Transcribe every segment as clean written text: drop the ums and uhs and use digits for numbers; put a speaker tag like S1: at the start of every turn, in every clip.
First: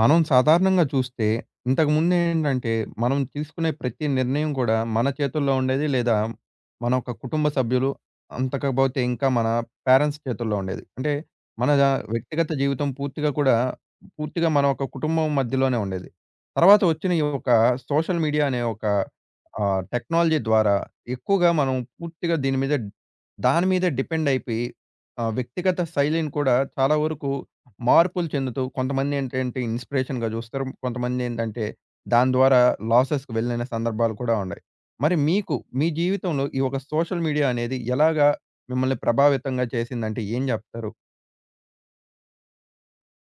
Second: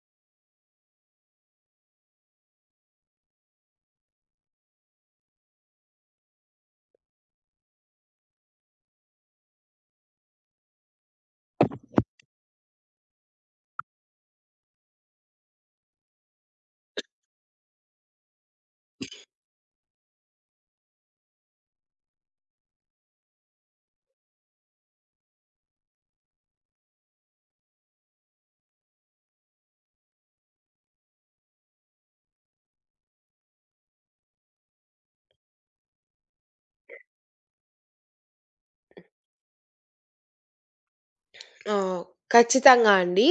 S1: మనం సాధారణంగా చూస్తే ఇంతకుముందేంటంటే, మనం తీసుకునే ప్రతి నిర్ణయం కూడా మన చేతుల్లో ఉండేది. లేదా మన ఒక కుటుంబ సభ్యులు, అంతకపోతే ఇంకా మన పేరెంట్స్ చేతుల్లో ఉండేది. అంటే మన వ్యక్తిగత జీవితం పూర్తిగా కూడా పూర్తిగా మన ఒక కుటుంబం మధ్యలోనే ఉండేది. తర్వాత వచ్చిన ఈ ఒక సోషల్ మీడియా అనే ఒక టెక్నాలజీ ద్వారా ఎక్కువగా మనం పూర్తిగా దీని మీద దాని మీదే డిపెండ్ అయిపోయి వ్యక్తిగత శైలిని కూడా చాలా వరకు మార్పులు చెందుతూ కొంతమందేంటంటే ఇన్‌స్పిరేషన్‌గా చూస్తారు. కొంతమందేంటంటే దాని ద్వారా లాసెస్‌కి వెళ్ళిన సందర్భాలు కూడా ఉన్నాయి. మరి మీకు మీ జీవితంలో ఈ ఒక సోషల్ మీడియా అనేది ఎలాగా మిమ్మల్ని ప్రభావితంగా చేసిందంటే ఏం చెప్తారు?
S2: ఆ! ఖచ్చితంగా అండి.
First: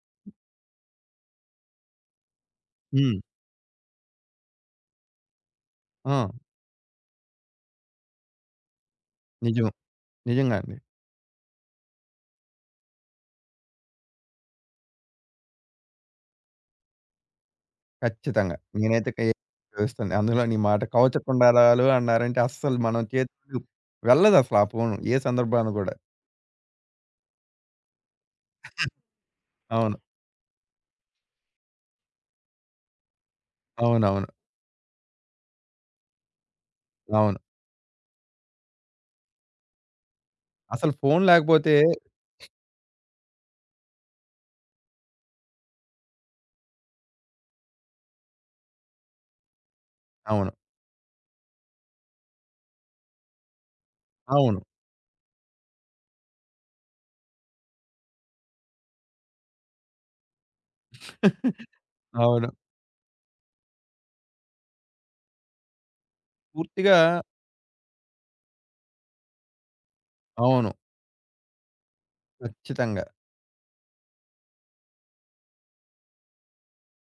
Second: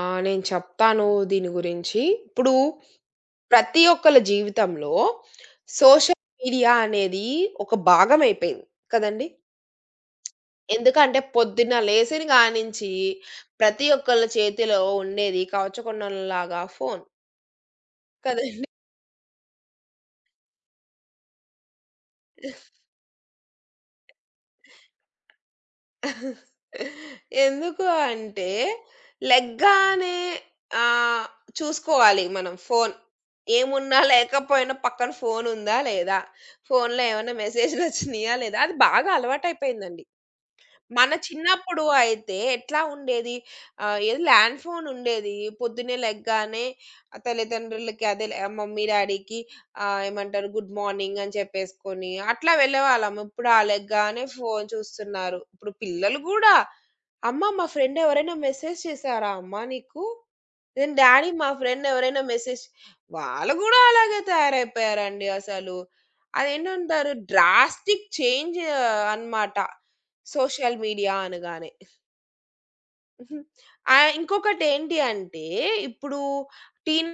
S2: నేను చెప్తాను దీని గురించి. ఇప్పుడు
S1: హ్మ్.
S2: ప్రతి ఒక్కళ్ళ జీవితంలో సోషల్
S1: ఆ!
S2: మీడియా అనేది ఒక భాగమైపోయింది కదండీ!
S1: నిజం. నిజంగా అండి.
S2: ఎందుకంటే పొద్దున్న లేసిన కానించి ప్రతి ఒక్కళ్ళ చేతిలో ఉండేది కవచ కుండలంలాగా ఫోను
S1: ఖచ్చితంగా.
S2: కదండీ!
S1: నేనైతే కే చూస్తుంది. అందులో నీ మాట కవచకుండలాలు అన్నారంటే అస్సలు మనం చేతులు వెళ్ళదసల ఆ ఫోను. ఏ సందర్భాన కూడా.
S2: ఎందుకు అంటే,
S1: అవును.
S2: లెగ్గానే ఆహ్, చూసుకోవాలి మనం ఫోను. ఏమున్నా,
S1: అవునవును.
S2: లేకపోయినా పక్కన ఫోనుందా లేదా? ఫోనులో ఏమైనా
S1: అవును.
S2: మెసేజ్‌లొచ్చినియా లేదా? అది బాగా అలవాటయిపోయిందండి.
S1: అసలు
S2: మన
S1: ఫోను లేకపోతే
S2: చిన్నప్పుడు అయితే ఎట్లా ఉండేది? ఏదో ల్యాండ్ ఫోన్ ఉండేది. పొద్దున్నే లెగ్గానే ఆ తల్లిదండ్రులకి అదే లే మమ్మీ, డ్యాడీకి ఏమంటారు
S1: అవును.
S2: గుడ్ మార్నింగ్ అని చెప్పేసుకొని అట్లా వెళ్ళేవాళ్ళం. ఇప్పుడు ఆ లెగ్గానే
S1: అవును.
S2: ఫోను చూస్తున్నారు. ఇప్పుడు పిల్లలు గూడా అమ్మ మా ఫ్రెండ్ ఎవరైనా మెసేజ్ చేసారా అమ్మా నీకు? నేను డ్యాడీ మా ఫ్రెండ్ ఎవరైనా
S1: అవును.
S2: మెసేజ్ వాళ్ళు గూడా అలాగే తయారైపోయారండి అసలు.
S1: పూర్తిగా
S2: అదేంటంటారు డ్రాస్టిక్ చేంజ్ అన్నమాట.
S1: అవును.
S2: సోషల్ మీడియా అనగానే.
S1: ఖచ్చితంగా.
S2: ఇంకొకటేంటి అంటే ఇప్పుడు టీన్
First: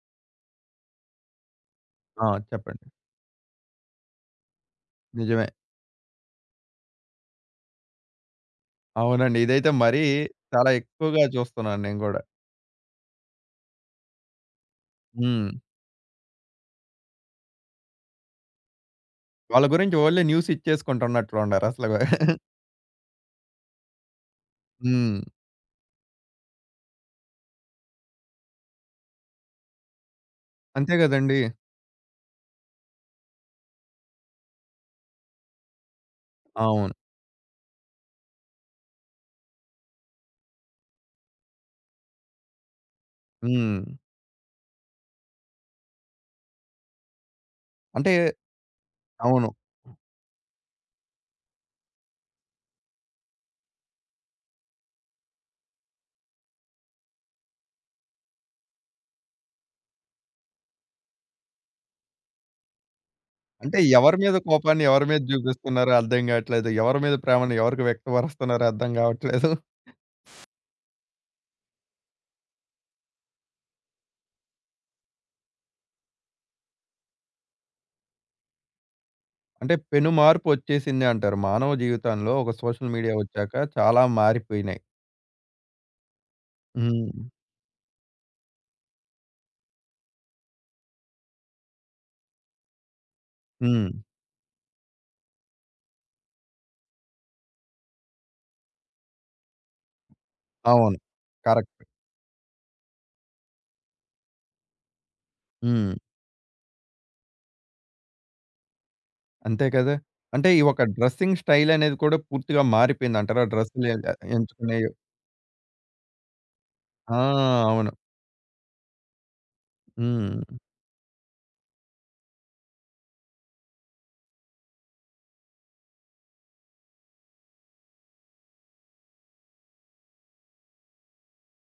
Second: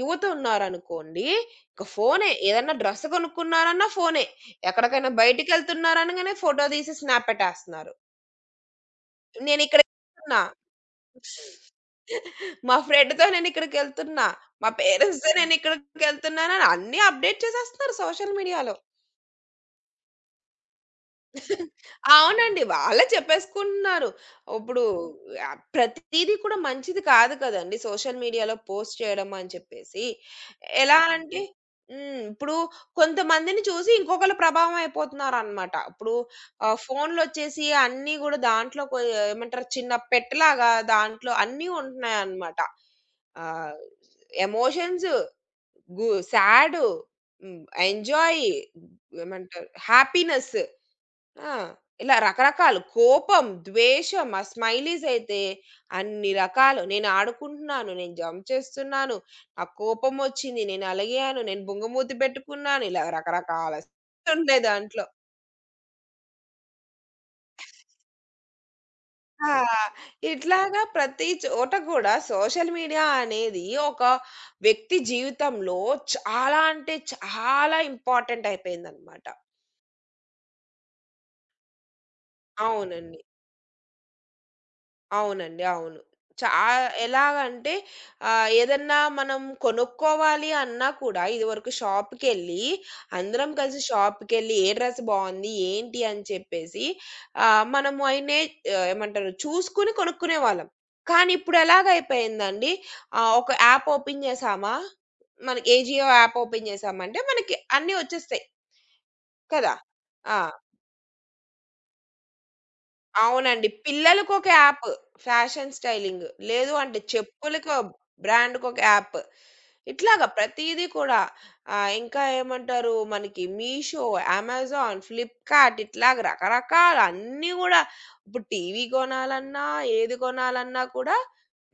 S2: యువత ఉన్నారనుకోండి. ఇక
S1: ఆ!
S2: ఫోనే ఏదన్నా
S1: చెప్పండి.
S2: డ్రెస్ కొనుక్కున్నారన్నా ఫోనే. ఎక్కడికైనా
S1: నిజమే.
S2: బయటికెళ్తున్నారనగానే ఫోటో తీసి స్నాప్ పెట్టేస్తున్నారు.
S1: అవునండి. ఇదైతే మరీ
S2: ఇక్కడున్నా
S1: చాలా ఎక్కువగా చూస్తున్నాను నేను గూడా.
S2: మా ఫ్రెండ్‌తో నేనిక్కడికెళ్తున్నా. మా పేరెంట్స్‌తో
S1: హ్మ్.
S2: నేనిక్కడికెళ్తున్నానని అన్నీ అప్‌డేట్ చేసేస్తున్నారు సోషల్ మీడియాలో.
S1: వాళ్ళ గురించి ఓన్లీ న్యూస్ ఇచ్చేసుకుంటున్నట్లుండారు అసలు.
S2: అవునండి. వాళ్ళే చెప్పేసుకుంటున్నారు. ఇప్పుడు
S1: హ్మ్.
S2: ప్రతీది కూడా మంచిది కాదు కదండీ! సోషల్ మీడియాలో పోస్ట్ చేయడం అని చెప్పేసి.
S1: అంతే
S2: ఎలా
S1: గదండీ!
S2: అంటే అవునండి. ఇప్పుడు కొంతమందిని చూసి ఇంకొకళ్ళు ప్రభావం అయిపోతున్నారనమాట. ఇప్పుడు
S1: అవును.
S2: ఫోన్‌లొచ్చేసి అన్నీ గూడా దాంట్లో ఏమంటారు చిన్న పెట్టలాగా దాంట్లో అన్నీ ఉంటున్నాయన్నమాట. ఆహ్,
S1: హ్మ్.
S2: ఎమోషన్స్, గు సాడు, హ్మ్,
S1: అంటే
S2: ఎంజాయ్
S1: అవును.
S2: ఏమంటారు హ్యాపీనెస్. ఆ! ఇలా రకరకాలు. కోపం, ద్వేషం, ఆ స్మైలీస్ అయితే అన్ని రకాలు. నేను ఆడుకుంటున్నాను, నేను జంప్ చేస్తున్నాను, నాకు కోపమొచ్చింది, నేను అలిగాను, నేను బుంగమూతి పెట్టుకున్నాను. ఇలా రకరకాల
S1: అంటే ఎవరి మీద
S2: ఉండే
S1: కోపాన్ని
S2: దాంట్లో.
S1: ఎవరి మీద చూపిస్తున్నారో అర్థం గాట్లేదు. ఎవరి మీద ప్రేమను ఎవరికి వ్యక్తపరుస్తున్నారో అర్థం గావట్లేదు.
S2: ఆ! ఇట్లాగా ప్రతి చోట కూడా సోషల్ మీడియా అనేది ఒక వ్యక్తి జీవితంలో చాలా అంటే చాలా ఇంపార్టెంట్ అయిపోయిందనమాట.
S1: అంటే పెను మార్పు ఒచ్చేసింది అంటారు. మానవ జీవితంలో ఒక సోషల్ మీడియా
S2: అవునండి.
S1: ఒచ్చాక చాలా మారిపోయినాయి.
S2: అవునండి. అవును. చా
S1: హ్మ్.
S2: ఎలాగంటే ఏదన్నా మనం కొనుక్కోవాలి అన్నా కూడా ఇదివరకు షాప్‌కెళ్ళి అందరం కలిసి
S1: హ్మ్.
S2: షాప్‌కెళ్ళి ఏ డ్రెస్ బావుంది? ఏంటి? అని చెప్పేసి మనము అయినే ఏమంటారు చూసుకొని కొనుక్కునేవాళ్ళం.
S1: అవును.
S2: కానీ ఇప్పుడు
S1: కరెక్ట్.
S2: ఎలాగైపోయిందండి ఒక యాప్ ఓపెన్ చేసామా? మనకి
S1: హ్మ్.
S2: ఏజియో యాప్ ఓపెన్ చేసామంటే మనకి అన్నీ వచ్చేస్తాయి
S1: అంతే
S2: కదా!
S1: కదా! అంటే
S2: ఆ!
S1: ఈ ఒక డ్రెస్సింగ్ స్టైల్ అనేది కూడా పూర్తిగా మారిపోయిందంటారా?
S2: అవునండి.
S1: డ్రెస్సులు
S2: పిల్లలకొక
S1: ఎంచుకునే
S2: యాప్ ఫ్యాషన్ స్టైలింగ్. లేదు అంటే
S1: ఆ!
S2: చెప్పులకో
S1: అవును.
S2: బ్రాండ్‌కొక యాప్. ఇట్లాగా
S1: హ్మ్.
S2: ప్రతీది కూడా. ఇంకా ఏమంటారు మనకి మీషో, అమెజాన్, ఫ్లిప్‌కార్ట్ ఇట్లాగ రకరకాల అన్నీ గూడా ఇప్పుడు టీవీ గొనాలన్నా, ఏది గొనాలన్నా కూడా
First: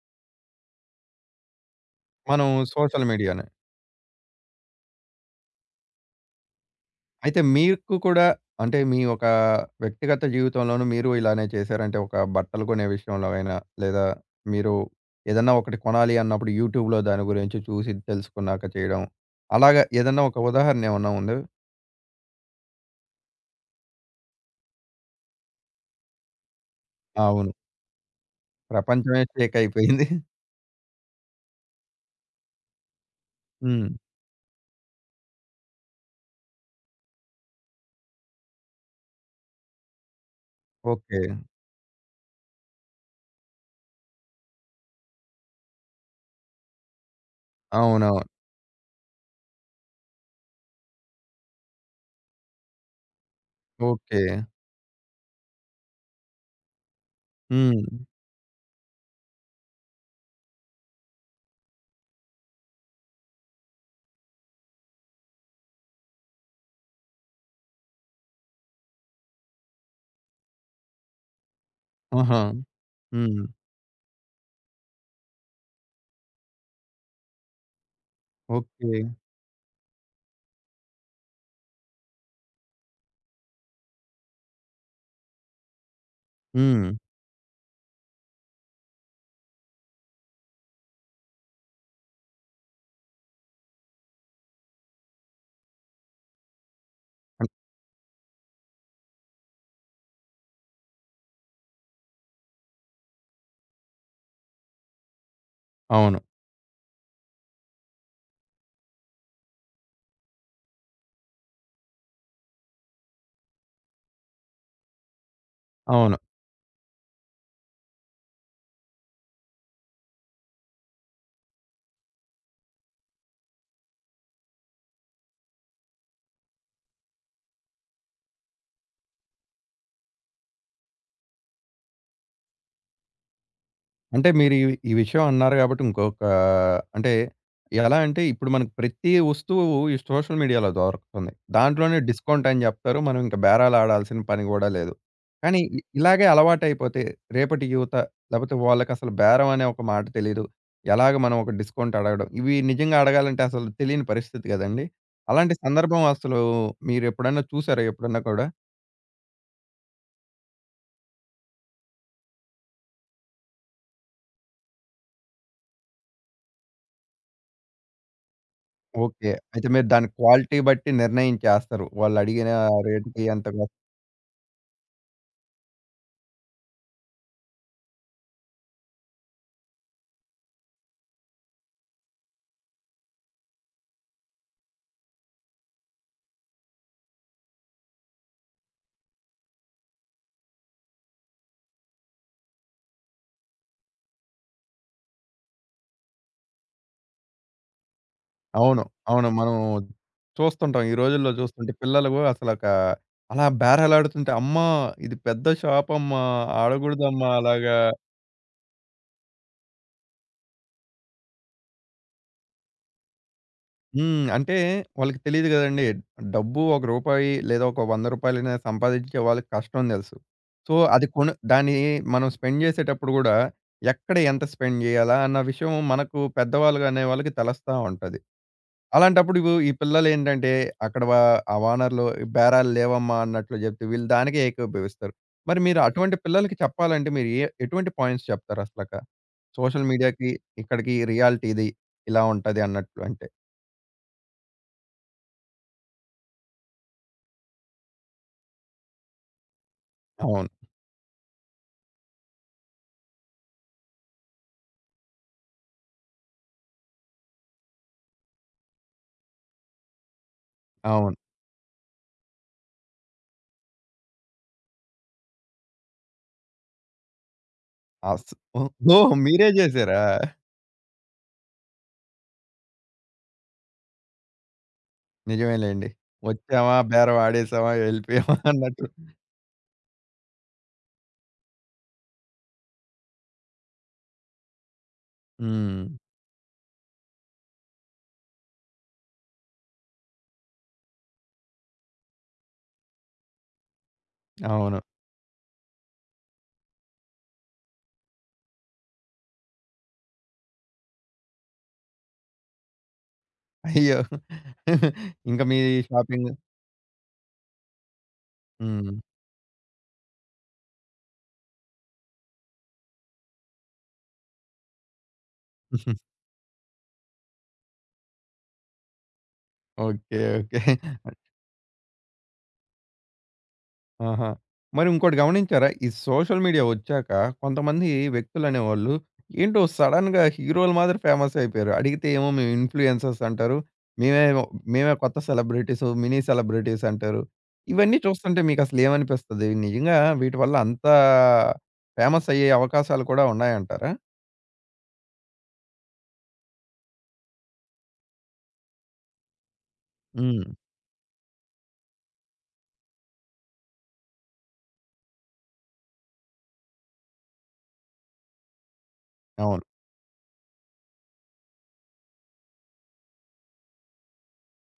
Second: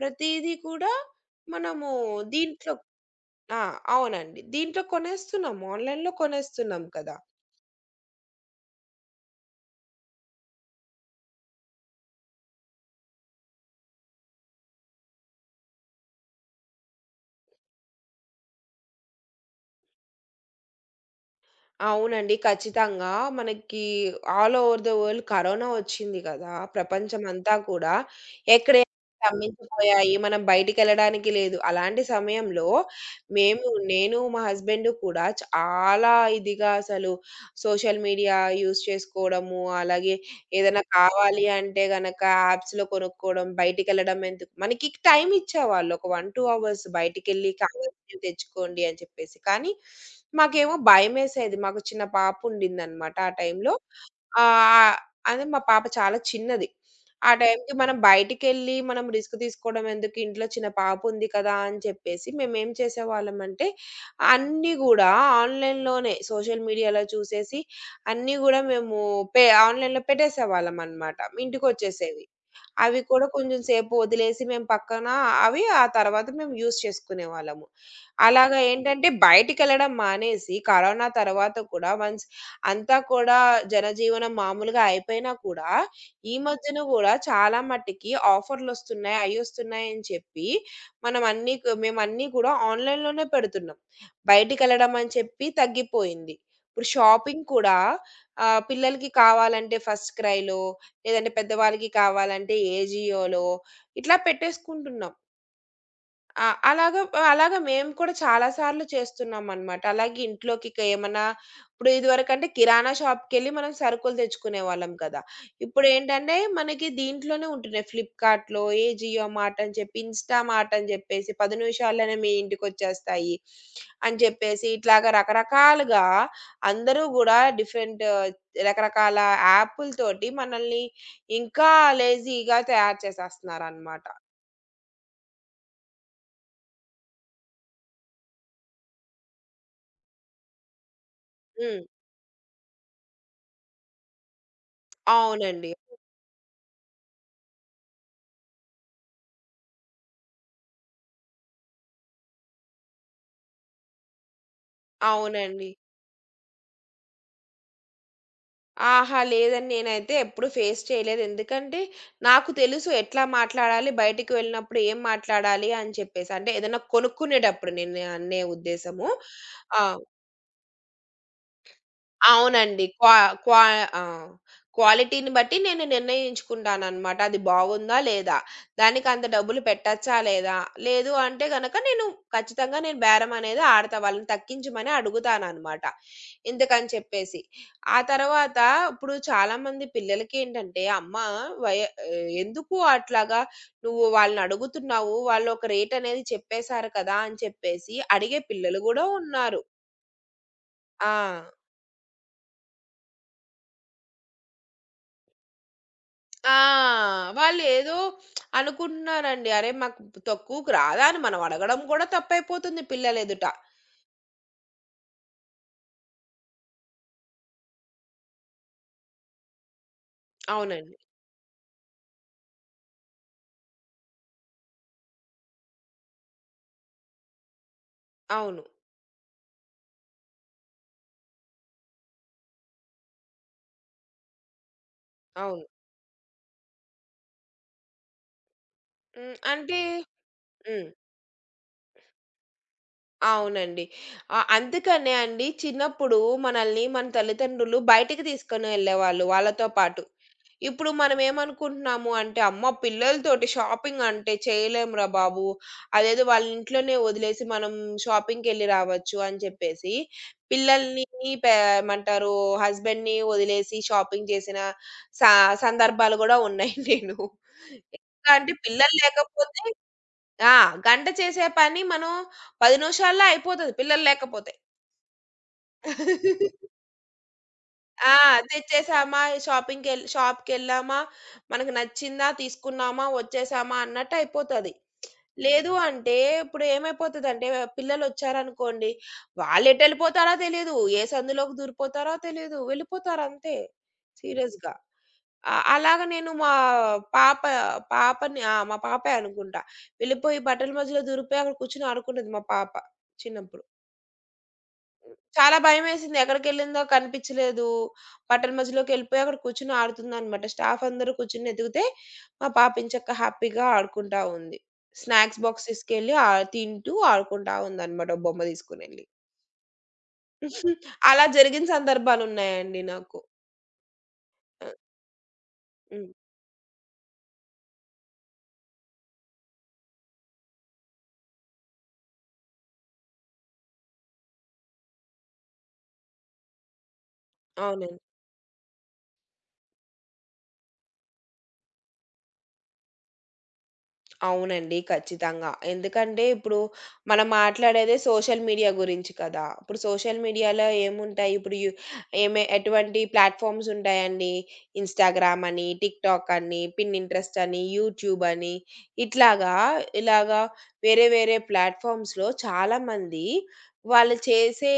S2: ప్రతీది కూడా మనము
S1: మనం
S2: దీంట్లో
S1: సోషల్ మీడియానే.
S2: ఆ! అవునండి. దీంట్లో కొనేస్తున్నాం. ఆన్‌లైన్‌లో కొనేస్తున్నాం కదా!
S1: అయితే మీకు కూడా అంటే మీ ఒక వ్యక్తిగత జీవితంలోనూ మీరు ఇలానే చేసారా? అంటే ఒక బట్టలు కొనే విషయంలో అయినా, లేదా మీరు ఏదన్నా ఒకటి కొనాలి అన్నప్పుడు యూట్యూబ్‌లో దాని గురించి చూసి తెలుసుకున్నాక చేయడం. అలాగా ఏదన్నా ఒక ఉదాహరణ ఏమన్నా ఉందా?
S2: అవునండి. ఖచ్చితంగా. మనకి all over the world corona వచ్చింది కదా!
S1: అవును.
S2: ప్రపంచమంతా కూడా ఎక్కడ
S1: ప్రపంచమే షేక్ అయిపోయింది.
S2: స్తంభించిపోయాయి. మనం బయటికెళ్ళడానికి లేదు. అలాంటి సమయంలో
S1: హ్మ్.
S2: నేను, మా హస్బెండ్ కూడా చాలా ఇదిగా అసలు సోషల్ మీడియా యూజ్ చేసుకోవడము, అలాగే ఏదైనా
S1: ఓకే.
S2: కావాలి అంటే గనక యాప్స్‌లో కొనుక్కోవడం, బయటికెళ్ళడం ఎందుకు మనకి టైం ఇచ్చేవాళ్ళు. ఒక 1, 2 అవర్స్ బయటికెళ్ళి కావాలి మీరు
S1: అవునవును.
S2: తెచ్చుకోండి అని చెప్పేసి. కానీ, మాకేమో భయమేసేది. మాకు చిన్న పాపుండిందనమాట ఆ టైంలో.
S1: ఓకే.
S2: ఆహ్, అదే మా పాప చాలా చిన్నది. ఆ టైంకి
S1: హ్మ్.
S2: మనం బయటికెళ్ళి మనం రిస్క్ తీసుకోవడం ఎందుకు, ఇంట్లో చిన్న పాప ఉంది కదా! అని చెప్పేసి మేమేం చేసేవాళ్ళమంటే, అన్నీ గూడా ఆన్‌లైన్‌లోనే సోషల్ మీడియాలో చూసేసి అన్నీ గూడా మేము ఆన్‌లైన్‌లో పెట్టేసేవాళ్ళమనమాట. ఇంటికొచ్చేసేవి.
S1: ఆహా!
S2: అవి కూడా
S1: హ్మ్.
S2: కొంచెం సేపు వదిలేసి మేము పక్కన అవి ఆ తర్వాత మేము యూజ్ చేసుకునేవాళ్ళము. అలాగా
S1: ఓకే.
S2: ఏంటంటే బయటికెళ్ళడం మానేసి కరోనా తర్వాత కూడా వన్స్ అంతా కూడా జనజీవనం మామూలుగా అయిపోయినా కూడా, ఈ మధ్యన
S1: హ్మ్.
S2: గూడా చాలా మట్టికి ఆఫర్‌లొస్తున్నాయి, అయ్యొస్తున్నాయి అని చెప్పి మనం అన్నీ కు మేమన్నీ కూడా ఆన్‌లైన్‌లోనే పెడుతున్నాం. బయటికెళ్ళడం అని చెప్పి తగ్గిపోయింది. ఇప్పుడు షాపింగ్
S1: అన్
S2: కూడా పిల్లలకి కావాలంటే ఫస్ట్ క్రైలో, లేదంటే పెద్దవాళ్ళకి కావాలంటే ఏజియోలో ఇట్లా పెట్టేసుకుంటున్నాం.
S1: అవును.
S2: ఆ! అలాగా అలాగా మేము కూడా చాలా సార్లు చేస్తున్నామనమాట. అలాగే ఇంట్లోకి ఏమన్నా ఇప్పుడు ఇదివరకంటే కిరాణా షాప్‌కెళ్ళి మనం సరుకులు తెచ్చుకునేవాళ్ళం కదా!
S1: అవును.
S2: ఇప్పుడేంటంటే మనకి దీంట్లోనే ఉంటున్నాయి. ఫ్లిప్‌కార్ట్‌లో, ఏ జియో మార్ట్ అని చెప్పి, ఇన్‌స్టా మార్ట్ అని చెప్పేసి 10 నిమిషాల్లోనే మీ ఇంటికొచ్చేస్తాయి అని చెప్పేసి, ఇట్లాగా రకరకాలుగా అందరూ గూడా డిఫరెంట్ రకరకాల యాపులతోటి మనల్ని ఇంకా లేజీగా తయారు చేసేస్తున్నారనమాట.
S1: అంటే మీరు ఈ ఈ విషయం అన్నారు కాబట్టి ఇంకొక అంటే ఎలా అంటే ఇప్పుడు మనకు ప్రతి వస్తువు ఈ సోషల్ మీడియాలో దొరుకుతుంది.
S2: హ్మ్.
S1: దాంట్లోనే డిస్కౌంట్ అని జెప్తారు. మనం ఇంక బేరాలు ఆడాల్సిన పని గూడా లేదు. కానీ
S2: అవునండి.
S1: ఇలాగే అలవాటైపోతే రేపటి యువత లేపోతే వాళ్ళకసలు బేరం అనే ఒక మాట తెలీదు. ఎలాగ మనం ఒక డిస్కౌంట్ అడగడం. ఇవి నిజంగా అడగాలంటే అసలు తెలియని పరిస్థితి గదండీ! అలాంటి
S2: అవునండి.
S1: సందర్భం అసలు మీరెప్పుడన్నా చూసారా ఎప్పుడన్నా కూడా?
S2: అహా! లేదండి. నేనైతే ఎప్పుడు ఫేస్ చేయలేదు. ఎందుకంటే, నాకు తెలుసు ఎట్లా మాట్లాడాలి, బయటికి వెళ్ళినప్పుడు ఏం మాట్లాడాలి అని చెప్పేసి. అంటే ఏదైనా కొనుక్కునేటప్పుడు నేను అనే ఉద్దేశము.
S1: ఓకే. అయితే
S2: ఆ!
S1: మీరు దాని క్వాలిటీ బట్టి నిర్ణయించేస్తారు. వాళ్ళడిగిన
S2: అవునండి. క్వా
S1: రేట్‌కి ఎంత
S2: క్వా ఆ! క్వాలిటీని బట్టి నేను నిర్ణయించుకుంటాననమాట. అది బాగుందా? లేదా? దానికి అంత డబ్బులు పెట్టచ్చా? లేదా? లేదు అంటే గనక ఖచ్చితంగా నేను బేరం అనేది ఆడతా. వాళ్ళని తగ్గించమని అడుగుతాననమాట. ఎందుకని చెప్పేసి. ఆ తర్వాత ఇప్పుడు చాలామంది పిల్లలకేంటంటే అమ్మ వయ ఎందుకు అట్లాగా నువ్వు వాళ్ళని అడుగుతున్నావు? వాళ్ళు ఒక రేట్ అనేది చెప్పేసారు కదా! అని చెప్పేసి అడిగే పిల్లలు
S1: అవును.
S2: గూడా
S1: అవును. మనం
S2: ఉన్నారు.
S1: చూస్తుంటాం. ఈ
S2: ఆ!
S1: రోజుల్లో చూస్తుంటే పిల్లలు అసలొక అలా బేరాలాడుతుంటే, "అమ్మా! ఇది పెద్ద షాపమ్మా!
S2: ఆ!
S1: ఆడకూడదమ్మా అలాగా."
S2: వాళ్ళేదో అనుకుంటున్నారండి. అరే! మాకు తక్కువకు రాదా అని మనం అడగడం కూడా తప్పైపోతుంది పిల్లలెదుట.
S1: హ్మ్. అంటే వాళ్ళకి తెలీదు గదండీ. డబ్బు రూ. 1 లేదా ఒక రూ. 100 సంపాదించే వాళ్ళకి కష్టం దెలుసు. సో,
S2: అవునండి.
S1: అది కొను దాన్ని మనం స్పెండ్ జేసేటప్పుడు గూడా ఎక్కడ ఎంత స్పెండ్ జేయాలా అన్న విషయం మనకు పెద్దవాళ్ళు అనే వాళ్ళకి తెలుస్తా ఉంటది.
S2: అవును.
S1: అలాంటప్పుడు ఇవు ఈ పిల్లలేంటంటే, అక్కడ ఆ ఓనర్‌లు బేరాలు లేవమ్మా అన్నట్లు జెప్తే, వీళ్ళు దానికే ఏకోపయోగిస్తారు. మరి
S2: అవును.
S1: మీరు అటువంటి పిల్లలకి చెప్పాలంటే, మీరు ఏ ఎటువంటి పాయింట్స్ చెప్తారు అసలక?
S2: హ్మ్. అంటే
S1: సోషల్ మీడియాకి,
S2: హ్మ్.
S1: ఇక్కడికి రియాలిటీ ఇది ఇలా ఉంటది అన్నట్లు అంటే.
S2: అవునండి. అందుకనే అండి చిన్నప్పుడు మనల్ని మన తల్లిదండ్రులు బయటికి తీసుకొని ఎళ్ళేవాళ్ళు వాళ్ళతో పాటు.
S1: అవును.
S2: ఇప్పుడు మనమేమనుకుంటున్నాము అంటే, అమ్మ! పిల్లలతోటి షాపింగ్ అంటే చేయలేమురా బాబు. అదేదో వాళ్ళ ఇంట్లోనే వదిలేసి మనం షాపింగ్‌కెళ్ళి రావచ్చు అని చెప్పేసి, పిల్లల్ని
S1: అవును.
S2: పే ఏమంటారు హస్బెండ్‌ని వదిలేసి షాపింగ్ చేసిన సా సందర్భాలు గూడా ఉన్నాయి నేను.
S1: అస్
S2: ఎట్లా అంటే
S1: ఓహ్!
S2: పిల్లలు
S1: ఓహ్! మీరే
S2: లేకపోతే
S1: జేసారా?
S2: ఆ! గంట చేసే పని మనం 10 నిమిషాల్లో అయిపోతది పిల్లలు లేకపోతే.
S1: నిజమేలెండి. వచ్చామా, బేరం ఆడేసామా,
S2: ఆ!
S1: వెళ్ళిపోయామా అన్నట్టు.
S2: తెచ్చేసామా, షాప్‌కెళ్ళామా, మనకు నచ్చిందా, తీసుకున్నామా, వచ్చేసామా అన్నట్టు అయిపోతది. లేదు
S1: హ్మ్.
S2: అంటే ఇప్పుడు ఏమైపోతదంటే పిల్లలొచ్చారనుకోండి, వాళ్ళెటెళ్ళిపోతారో తెలీదు. ఏ సందులోకి దూరిపోతారో తెలీదు. వెళ్ళిపోతారంతే. సీరియస్‌గా.
S1: అవును.
S2: అలాగ నేను మా పాప పాపని ఆ! మా పాపే అనుకుంటా. వెళ్ళిపోయి బట్టల మధ్యలో దూరిపోయి అక్కడ కూర్చొని ఆడుకుంటది మా పాప చిన్నప్పుడు.
S1: అయ్యో! ఇంక
S2: చాలా
S1: మీ
S2: భయమేసింది.
S1: షాపింగ్
S2: ఎక్కడికెళ్ళిందో కనిపించలేదు. పట్టణ
S1: హ్మ్.
S2: మధ్యలోకెళ్ళిపోయి అక్కడ కూర్చొని ఆడుతుందనమాట. స్టాఫ్ అందరూ కూర్చొని ఎతికితే, మా పాప ఎంచక్కా హ్యాపీగా ఆడుకుంటా ఉంది. స్నాక్స్ బాక్స్ తీసుకెళ్ళి తింటూ ఆడుకుంటా ఉందనమాట ఒక బొమ్మ తీసుకొనెళ్ళి.
S1: ఓకే. ఓకే.
S2: అలా జరిగిన సందర్భాలున్నాయండి నాకు.
S1: ఆహా!
S2: ఆ!
S1: మరి ఇంకోటి గమనించారా? ఈ
S2: హ్మ్.
S1: సోషల్ మీడియా వచ్చాక కొంతమంది వ్యక్తులనేవాళ్ళు ఏంటో సడెన్‌గా హీరోలు మాదిరి ఫేమస్ అయిపోయారు. అడిగితే ఏమో మేము ఇన్‌ఫ్లుయెన్సర్స్ అంటారు. మేమేమో మేమే కొత్త సెలబ్రిటీస్, మినీ సెలబ్రిటీస్ అంటారు. ఇవన్నీ
S2: అవునండి.
S1: చూస్తుంటే మీకసలు ఏమనిపిస్తది? నిజంగా వీటి వల్ల అంత ఫేమస్ అయ్యే అవకాశాలు కూడా ఉన్నాయంటారా?
S2: అవునండి. ఖచ్చితంగా. ఎందుకంటే ఇప్పుడు మనం మాట్లాడేదే సోషల్ మీడియా గురించి కదా! ఇప్పుడు సోషల్
S1: హ్మ్.
S2: మీడియాలో ఏముంటాయి? ఇప్పుడు ఏమే ఎటువంటి ప్లాట్‌ఫార్మ్స్ ఉంటాయండి. ఇన్‌స్టాగ్రామ్ అని, టిక్‌టాక్ అని, పిన్నింట్రెస్ట్ అని, యూట్యూబ్ అని ఇట్లాగా
S1: అవును.
S2: ఇలాగా వేరే వేరే ప్లాట్‌ఫార్మ్స్‌లో చాలామంది వాళ్ళు చేసే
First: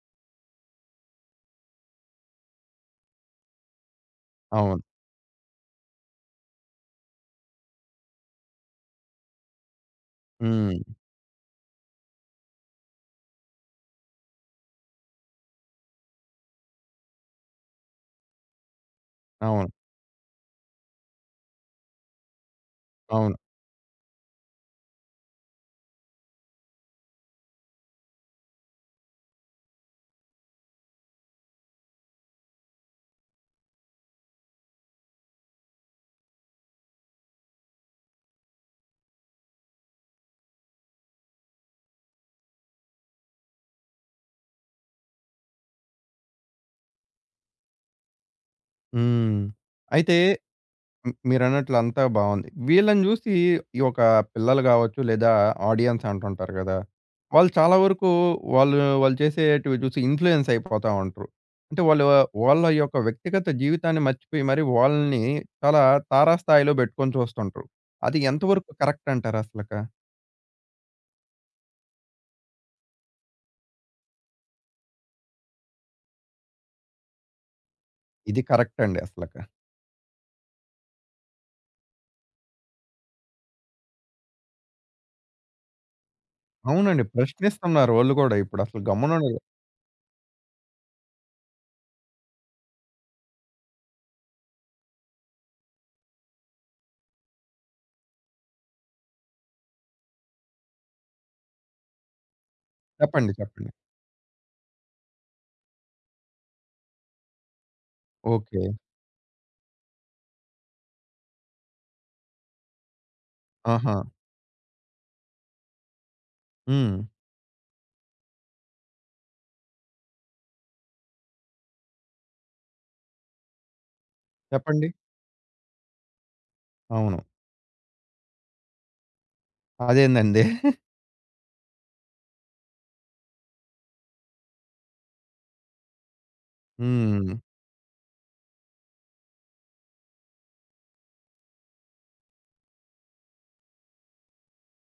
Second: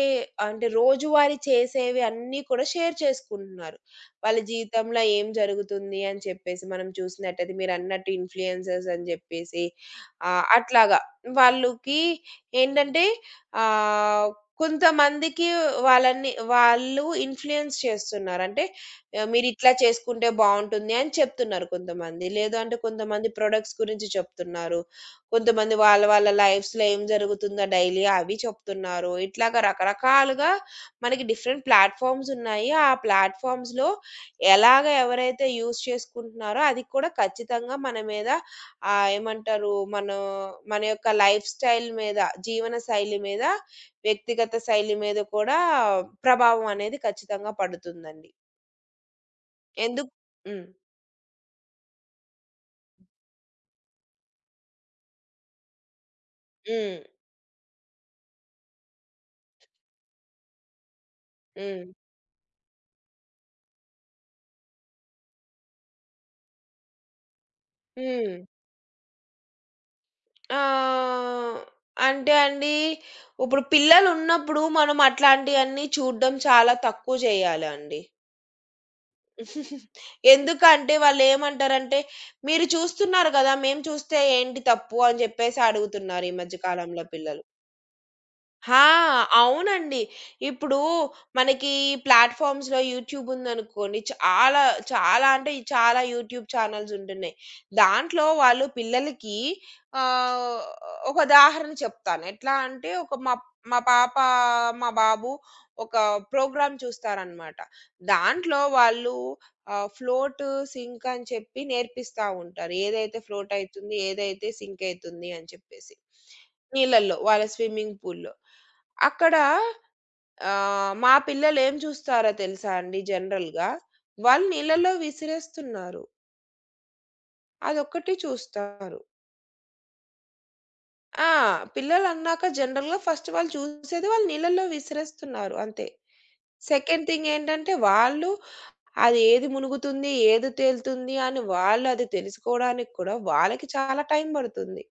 S2: అంటే రోజువారీ చేసేవి అన్నీ కూడా షేర్ చేసుకుంటున్నారు. వాళ్ళ
S1: అవును.
S2: జీవితంలో ఏం జరుగుతుంది అని చెప్పేసి మనం చూసినట్టయితే మీరన్నట్టు ఇన్‌ఫ్లుయెన్సర్స్ అని చెప్పేసి
S1: హ్మ్.
S2: అట్లాగా వాళ్ళకి ఏంటంటే ఆహ్, కొంతమందికి వాళ్ళని వాళ్ళు ఇన్‌ఫ్లుయెన్స్ చేస్తున్నారు. అంటే
S1: అవును.
S2: మీరిట్లా చేసుకుంటే బావుంటుంది అని చెప్తున్నారు కొంతమంది. లేదు అంటే కొంతమంది
S1: అవును.
S2: ప్రొడక్ట్స్ గురించి చెప్తున్నారు. కొంతమంది వాళ్ళ వాళ్ళ లైఫ్స్‌లో ఏం జరుగుతుందో డైలీ అవి చెప్తున్నారు. ఇట్లాగా రకరకాలుగా మనకి డిఫరెంట్ ప్లాట్‌ఫార్మ్స్ ఉన్నాయి. ఆ ప్లాట్‌ఫార్మ్స్‌లో ఎలాగ ఎవరైతే యూజ్ చేసుకుంటున్నారో అది కూడా ఖచ్చితంగా మన మీద ఏమంటారు? మన మన యొక్క లైఫ్ స్టైల్ మీద, జీవన శైలి మీద, వ్యక్తిగత శైలి మీద కూడా ప్రభావం అనేది ఖచ్చితంగా పడుతుందండి.
S1: హ్మ్.
S2: ఎందుకు
S1: అయితే
S2: హ్మ్.
S1: హ్మ్. మీరన్నట్లు అంతా బావుంది. వీళ్ళని జూసి ఈ ఒక పిల్లలు గావచ్చు, లేదా ఆడియన్స్ అంటుంటారు గదా!
S2: హ్మ్.
S1: వాళ్ళు చాలా వరకు వాళ్ళు, వాళ్ళు చేసేటివి చూసి ఇన్‌ఫ్లుయెన్స్ అయిపోతా ఉంటరు. అంటే
S2: హ్మ్.
S1: వాళ్ళు వాళ్ళ యొక్క వ్యక్తిగత జీవితాన్ని మర్చిపోయి మరి వాళ్ళని చాలా తారాస్థాయిలో బెట్టుకొని చూస్తుంటరు. అది
S2: హ్మ్.
S1: ఎంతవరకు కరెక్ట్ అంటారు అసలక?
S2: ఆహ్, అంటే అండి, ఇప్పుడు పిల్లలున్నప్పుడు మనం అట్లాంటియన్నీ చూడడం చాలా తక్కువ చేయాలండి.
S1: ఇది కరెక్ట్ అండి అసలక.
S2: ఎందుకంటే వాళ్ళేమంటారంటే, "మీరు చూస్తున్నారు గదా! మేము చూస్తే ఏంటి తప్పు?" అని జెప్పేసి అడుగుతున్నారు ఈ మధ్య కాలంలో
S1: అవునండి.
S2: పిల్లలు.
S1: ప్రశ్నిస్తున్నారు ఓళ్ళు గూడా ఇప్పుడు
S2: ఆ!
S1: అసలు గమ్మునుండరు.
S2: అవునండి. ఇప్పుడు మనకి ప్లాట్‌ఫార్మ్స్‌లో యూట్యూబ్ ఉందనుకోండి. చాలా అంటే చాలా యూట్యూబ్ ఛానెల్స్ ఉంటున్నాయి. దాంట్లో వాళ్ళు పిల్లలకి ఆహ్, ఒక ఉదాహరణ చెప్తాను. ఎట్లా అంటే ఒక
S1: చెప్పండి.
S2: మా
S1: చెప్పండి.
S2: మా పాప, మా బాబు ఒక ప్రోగ్రామ్ చూస్తారనమాట. దాంట్లో
S1: ఓకే.
S2: వాళ్ళు ఫ్లోట్, సింక్ అని చెప్పి నేర్పిస్తా ఉంటారు. ఏదైతే ఫ్లోట్ అయితుంది,
S1: ఆహా!
S2: ఏదైతే సింక్ అయితుంది అని చెప్పేసి.
S1: హ్మ్.
S2: నీళ్ళల్లో. వాళ్ళ స్విమ్మింగ్ పూల్‌లో. అక్కడ మా పిల్లలేం చూస్తారో తెలుసా అండి జనరల్‌గా? వాళ్ళు
S1: చెప్పండి.
S2: నీళ్ళలో విసిరేస్తున్నారు.
S1: అవును.
S2: అదొక్కటి చూస్తారు.
S1: అదేందండి?
S2: ఆ! పిల్లలన్నాక జనరల్‌గా ఫస్ట్ వాళ్ళు చూసేది వాళ్ళు నీళ్ళలో విసిరేస్తున్నారు అంతే. సెకండ్ థింగ్
S1: హ్మ్.
S2: ఏంటంటే వాళ్ళు అది ఏది మునుగుతుంది, ఏది తేలుతుంది అని వాళ్ళది తెలుసుకోవడానికి కూడా వాళ్ళకి చాలా టైం పడుతుంది.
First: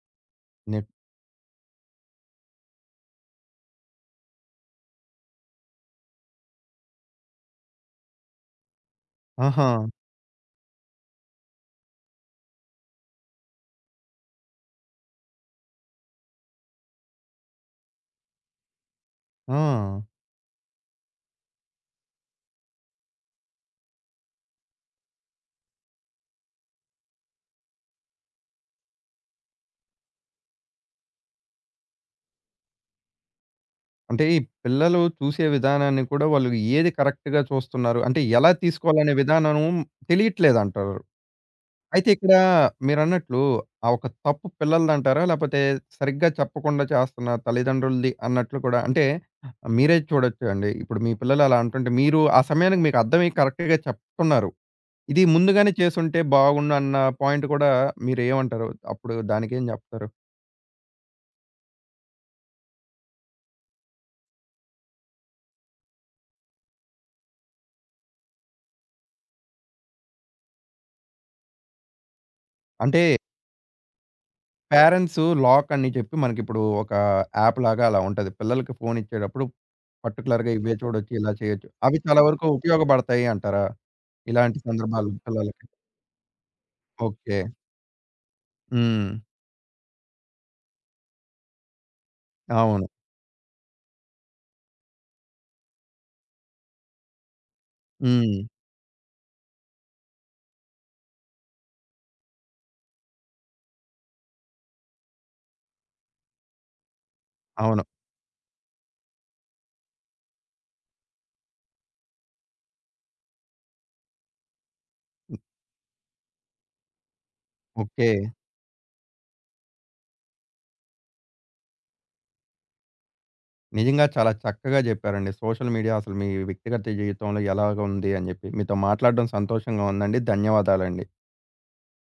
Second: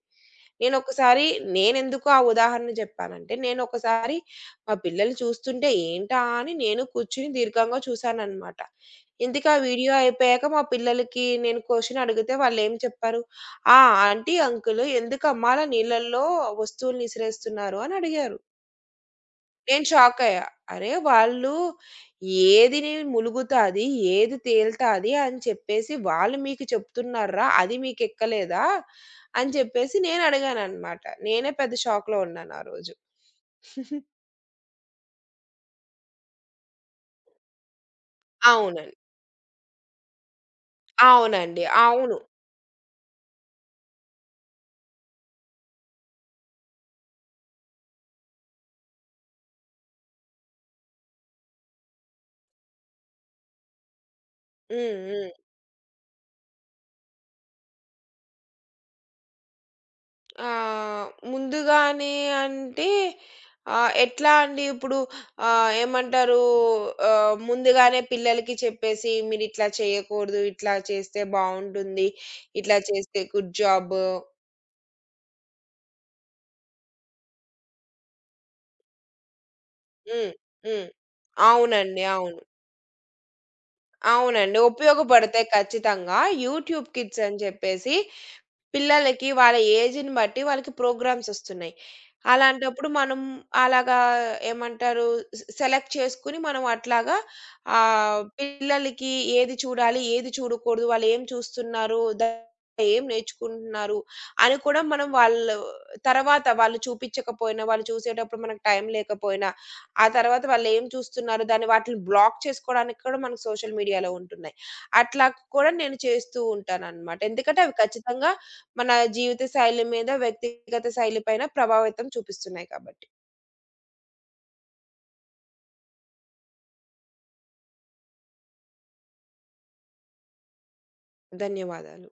S1: నె
S2: నేనొకసారి నేనెందుకు ఆ ఉదాహరణ జెప్పానంటే, నేనొకసారి మా పిల్లలు చూస్తుంటే ఏంటా అని నేను కూర్చొని దీర్ఘంగా చూశాననమాట. ఇంతకీ ఆ
S1: ఆహా!
S2: వీడియో అయిపోయాక మా పిల్లలకి నేను క్వెషన్ అడిగితే వాళ్ళేం చెప్పారు, "ఆ! ఆంటీ, అంకుల్ ఎందుకమ్మా అలా నీళ్ళల్లో వస్తువుల్ని ఇసిరేస్తున్నారు" అని అడిగారు. నేను
S1: ఆ!
S2: షాకయ్యా. అరే! వాళ్ళు ఏది ములుగుతాది, ఏది తేలుతాది అని చెప్పేసి వాళ్ళు మీకు చెప్తున్నార్రా! అది మీకెక్కలేదా? అని చెప్పేసి నేనడిగాననమాట. నేనే పెద్ద షాక్‌లో ఉన్నాను ఆ రోజు.
S1: అంటే ఈ పిల్లలు చూసే విధానాన్ని కూడా వాళ్ళు ఏది కరెక్ట్‌గా చూస్తున్నారు, అంటే ఎలా
S2: అవునండి.
S1: తీసుకోవాలనే విధానం తెలియట్లేదంటారు. అయితే
S2: అవును.
S1: ఇక్కడ మీరన్నట్లు ఆ ఒక తప్పు పిల్లలదంటారా? లేపోతే సరిగ్గా చెప్పకుండా చేస్తున్న తల్లిదండ్రులది అన్నట్లు కూడా అంటే మీరే చూడొచ్చండి. ఇప్పుడు మీ పిల్లలు అలా అంటుంటే మీరు ఆ సమయానికి మీకు అర్థమై కరెక్ట్‌గా చెప్తున్నారు. ఇది
S2: హ్మ్.
S1: ముందుగానే చేసుంటే బాగుండు అన్న పాయింట్ కూడా మీరేమంటారు? అప్పుడు దానికేం జెప్తారు?
S2: ఆహ్, ముందుగానే అంటే ఎట్లా అండి ఇప్పుడు ఏమంటారు ముందుగానే పిల్లలకి చెప్పేసి మీరిట్లా చేయకూడదు, ఇట్లా చేస్తే బావుంటుంది, ఇట్లా
S1: అంటే
S2: చేస్తే గుడ్ జాబ్.
S1: పేరెంట్సు లాక్ అని చెప్పి మనకిప్పుడు ఒక యాప్ లాగా అలా ఉంటది. పిల్లలకి ఫోన్ ఇచ్చేటప్పుడు
S2: హ్మ్.
S1: పర్టిక్యులర్‌గా ఇవే
S2: హ్మ్.
S1: చూడొచ్చు, ఇలా చేయొచ్చు. అవి చాలా
S2: అవును.
S1: వరకు ఉపయోగపడతాయి అంటారా?
S2: అవునండి.
S1: ఇలాంటి సందర్భాలు
S2: ఉపయోగపడతాయి
S1: పిల్లలకి?
S2: ఖచ్చితంగా. యూట్యూబ్ కిడ్స్ అని
S1: ఓకే.
S2: చెప్పేసి
S1: హ్మ్.
S2: పిల్లలకి వాళ్ళ ఏజ్‌ని బట్టి వాళ్ళకి ప్రోగ్రామ్స్ ఒస్తున్నాయి.
S1: అవును.
S2: అలాంటప్పుడు మనం అలాగా ఏమంటారు సెలెక్ట్ చేసుకొని మనం అట్లాగా
S1: హ్మ్.
S2: పిల్లలకి ఏది చూడాలి, ఏది చూడకూడదు, వాళ్ళేం చూస్తున్నారు, దానివల్ల ఏం నేర్చుకుంటున్నారు అని కూడా మనం వాళ్ళు తర్వాత వాళ్ళు చూపించకపోయినా,
S1: అవును.
S2: వాళ్ళు చూసేటప్పుడు మనకు టైం లేకపోయినా, ఆ తర్వాత వాళ్ళేం చూస్తున్నారు దాన్ని వాటిని బ్లాక్ చేసుకోవడానికి కూడా మనకు సోషల్ మీడియాలో ఉంటున్నాయి. అట్లా కూడా నేను చేస్తూ ఉంటాననమాట. ఎందుకంటే అవి
S1: ఓకే.
S2: ఖచ్చితంగా మన జీవిత శైలి మీద, వ్యక్తిగత శైలి పైన ప్రభావితం చూపిస్తున్నాయి కాబట్టి.
S1: నిజంగా చాలా చక్కగా చెప్పారండి. సోషల్ మీడియా అసలు మీ వ్యక్తిగత జీవితంలో ఎలాగుంది అని చెప్పి. మీతో మాట్లాడడం సంతోషంగా ఉందండి. ధన్యవాదాలండి.
S2: ధన్యవాదాలు.